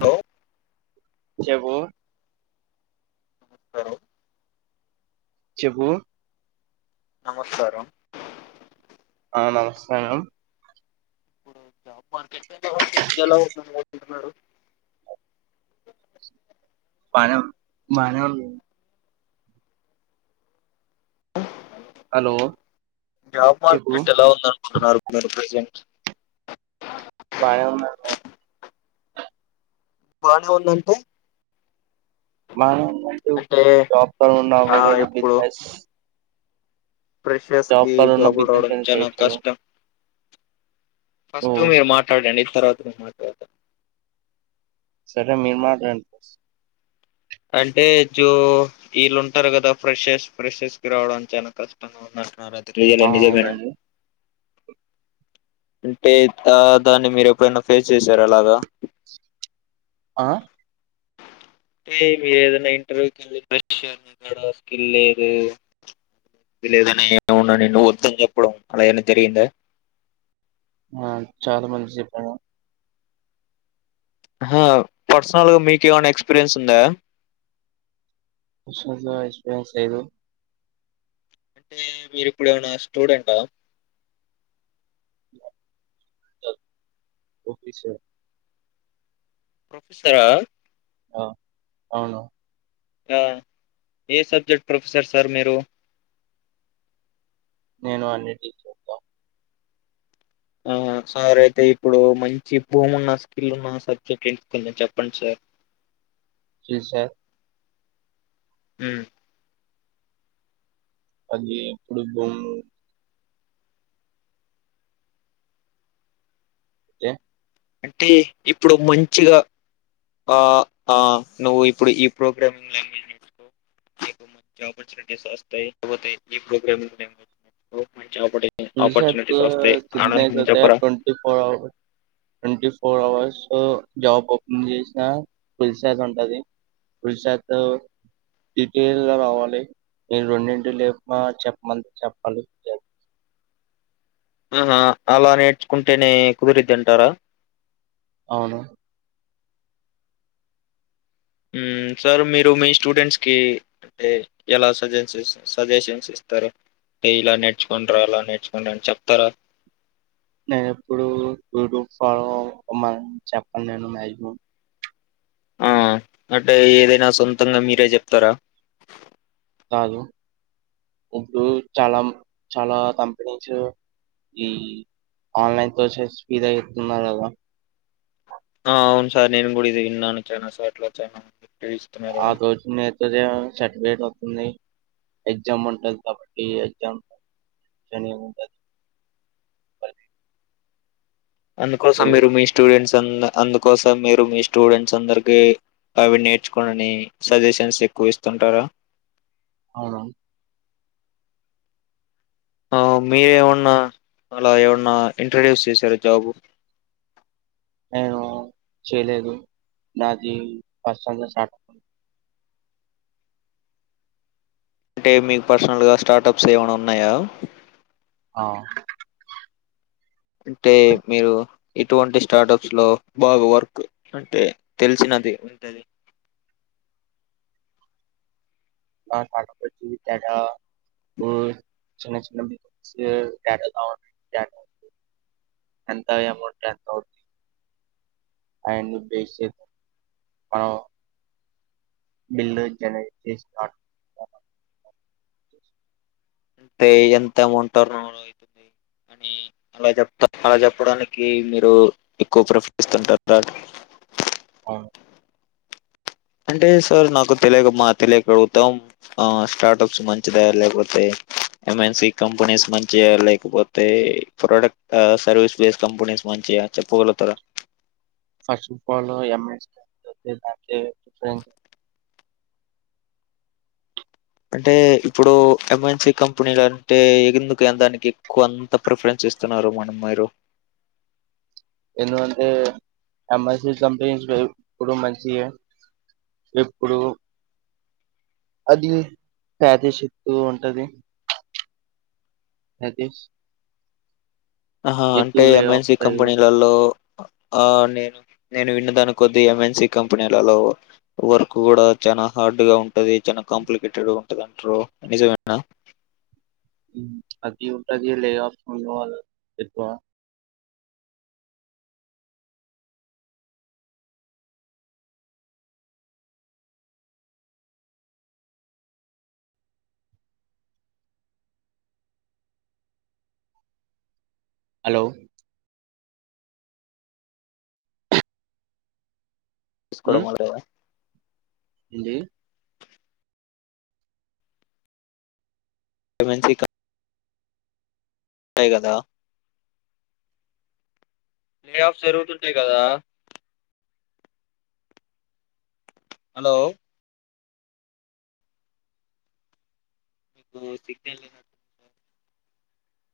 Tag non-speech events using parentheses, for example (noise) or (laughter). Hello చెప్పు (unintelligible) చెప్పు నమస్కారం ఆ నమస్కారం ఇప్పుడు జాబ్ మార్కెట్ ఎలా ఉందంటున్నారు మనం మనం హలో జాబ్ చెప్పు మార్కెట్ ఎలా ఉందండి ున్నారు మీరు ప్రెజెంట్ (unintelligible) బానే ఉందంటే మ అంటే జాబ్ తో ఉన్నా ఆ ఏదయినా బిజినెస్ ప్రెషర్స్ జాబ్ కి లో ఉన్న జాబులు బిజినెస్ రావడం ఏదో చాల చేయొచ్చు కదా కష్టం ఓ ఫస్ట్ మీరు మాట్లాడండి తర్వాత మాట్లాడతా సరే మీరు మాట్లాడండి ఫస్ట్ అంటే జో వీళ్ళుంటారు కదా ఫ్రెషర్స్ ఫ్రెషర్స్ కి రావడానికి చాలా కష్టంగా ఉందంటున్నార ఆ రియలే నిజమేనా అవునండి అంటే దా దాన్ని మీరు ఎప్పుడైనా ఫేస్ చేశారు అలాగా ఆ టే మీరు ఏదైనా ఇంటర్వ్యూ వెళ్ళినప్పుడు స్కిల్ లేదు ఇది లేదని ఎమన్నా నిన్ను వద్దని చెప్పడం అలా ఏమైనా జరిగిందా ఆ చాలా మంది చెప్పారు ఆహ్ పర్సనల్ గా మీకు ఏమైనా ఎక్స్పీరియన్స్ ఉందా పర్సనల్ గా ఎక్స్పరియన్స్ లేదు అంటే మీరిప్పుడు ఏమైనా స్టూడెంటా (unintelligible) ప్రొఫెసరా ఆ అవును ఏ సబ్జెక్ట్ ప్రొఫెసర్ సార్ మీరు నేను అన్నిటికి చెప్తా ఆహ్ సార్ అయితే ఇప్పుడు మంచి బ్రూమ్ ఉన్న స్కిల్ ఉన్న సబ్జెక్ట్ ఏంటి కొంచం చెప్పండి సార్ సార్ ఊ అది ఇప్పుడు (unintelligible) కే అంటే ఇప్పుడు మంచిగా ఆహ్ ఆహ్ నువ్వు ఇప్పుడు ఈ ప్రోగ్రామింగ్ లాంగ్వేజ్ నేర్చుకో మంచి ఆపర్చునిటీస్ వస్తాయి లేకపోతే ఈ ప్రోగ్రామింగ్ లాంగ్వేజ్ నేర్చకో అలా చెప్పరా twenty four hour twenty four hours job open చేసిన ఫుల్ శాత్ ఉంటుంది ఫుల్ శాత్ డీటెల్గా రావాలి నేను రెండింటికి లేపి చెప్పమంది చెప్పాలి ఆహా అలా నేర్చుకుంటేనే కుదిరిద్ది అంటారా అవును ఊ సార్ మీరు మీ స్టూడెంట్స్ కి అంటే ఎలా సజెషస్ సజెషన్స్ ఇస్తారు అంటే ఇలా నేర్చుకుంనిరా అలా నేర్చుకోనీ అని చెప్తారా నేను ఎప్పుడు చెప్పను నేను మాక్సిమం ఆ అంటే ఏదైనా సొంతంగా మీరే చెప్తారా ఇప్పుడు చాలా చాలా కంపెనీస్ ఈ ఆన్లైన్ కోర్సు ఫ్రీగా ఇస్తున్నారు కదా ఆ! అవును సార్ నేను కూడా ఇది విన్నాను చానా సార్లు అట్లా చానా ఇస్తున్నారని. సర్టిఫికేట్ వస్తుంది. ఎగ్జామ్ ఉంటది కాబట్టి ఎగ్జామ్ అందుకోసం మీరు మీ స్టూడెంట్స్ అందుకోసం మీరు మీ స్టూడెంట్స్ అందరికి అవి నేర్చుకోని అని సజెషన్స్ ఎక్కువ ఇస్తుంటారా అవునా ఆహ్ మీరేమన్నా అలా ఏమన్నా ఇంట్రొడ్యూస్ చేసారా జాబు నేను చేయలేదు నాది (unintelligible) అంటే మీకు పర్సనల్గా స్టార్టప్స్ ఏమైనా ఉన్నాయా ఆహ్ అంటే మీరు ఎటువంటి స్టార్టప్స్ లో బాగా వర్క్ అంటే తెలిసినది ఉంటది (unintelligible) హుమ్ చిన్న చిన్న బిజినెస్ (unintelligible) అంత అమౌంట్ ఎంత అవుది అయన్ని బేసిక్ అవునూ బిల్లు జెనరేట్ చేస్త (unintelligible) అంటే ఎంత అమౌంట్ టర్న్ ఓవర్ అయితుంది అని అలా చెప్త అలా చెప్పడానికి మీరు ఎక్కువ ప్రిఫర్ ఇస్తుంటార అవును అంటే సార్ నాకు తెలియక మా తెలియక అడుగుతాం స్టార్టప్స్ మంచిదా లేకపోతే ఎంఎన్సి కంపెనీస్ మంచియా లేకపోతే ప్రోడక్ట్ సర్వీస్ బేస్ కంపెనీస్ మంచియా చెప్పగలుగుతారా first of all M NC company (unintelligible) అంటే ఇప్పుడు ఎమ్ ఎన్సీ కంపెనీలు అంటే ఎందుకు ఎక్కువ అంత ప్రిఫరెన్స్ ఇస్తున్నారు మరి మీరు ఎందుకంటే ఎమ్ ఎన్సీ కంపెనీస్ ఎప్పుడు మంచియే ఎప్పుడు అది పాదేశిప్పు ఉంటది నతిష్ ఆహ అంటే ఎంఎన్సి కంపెనీలల్లో ఆ నేను నేను విన్నదానికి కొద్ది ఎంఎన్సి కంపెనీలలో వర్క్ గుడా చాలా హార్డ్ గా ఉంటది చాల కాంప్లికేటెడ్గా ఉంటది అంటారు నిజమేనా హుమ్ అది ఉంటది లేఆఫ్ ఉండం వల్ల ఎక్కువా హలో తీసుకోవడం వల్లేగా ఏంది ఎమ్ ఎన్సి కంప్ ఉంటాయ్ గదా లే ఆఫ్ జరుగుతుంటాయి గదా హలో నీకు సిగ్నల్ లేదు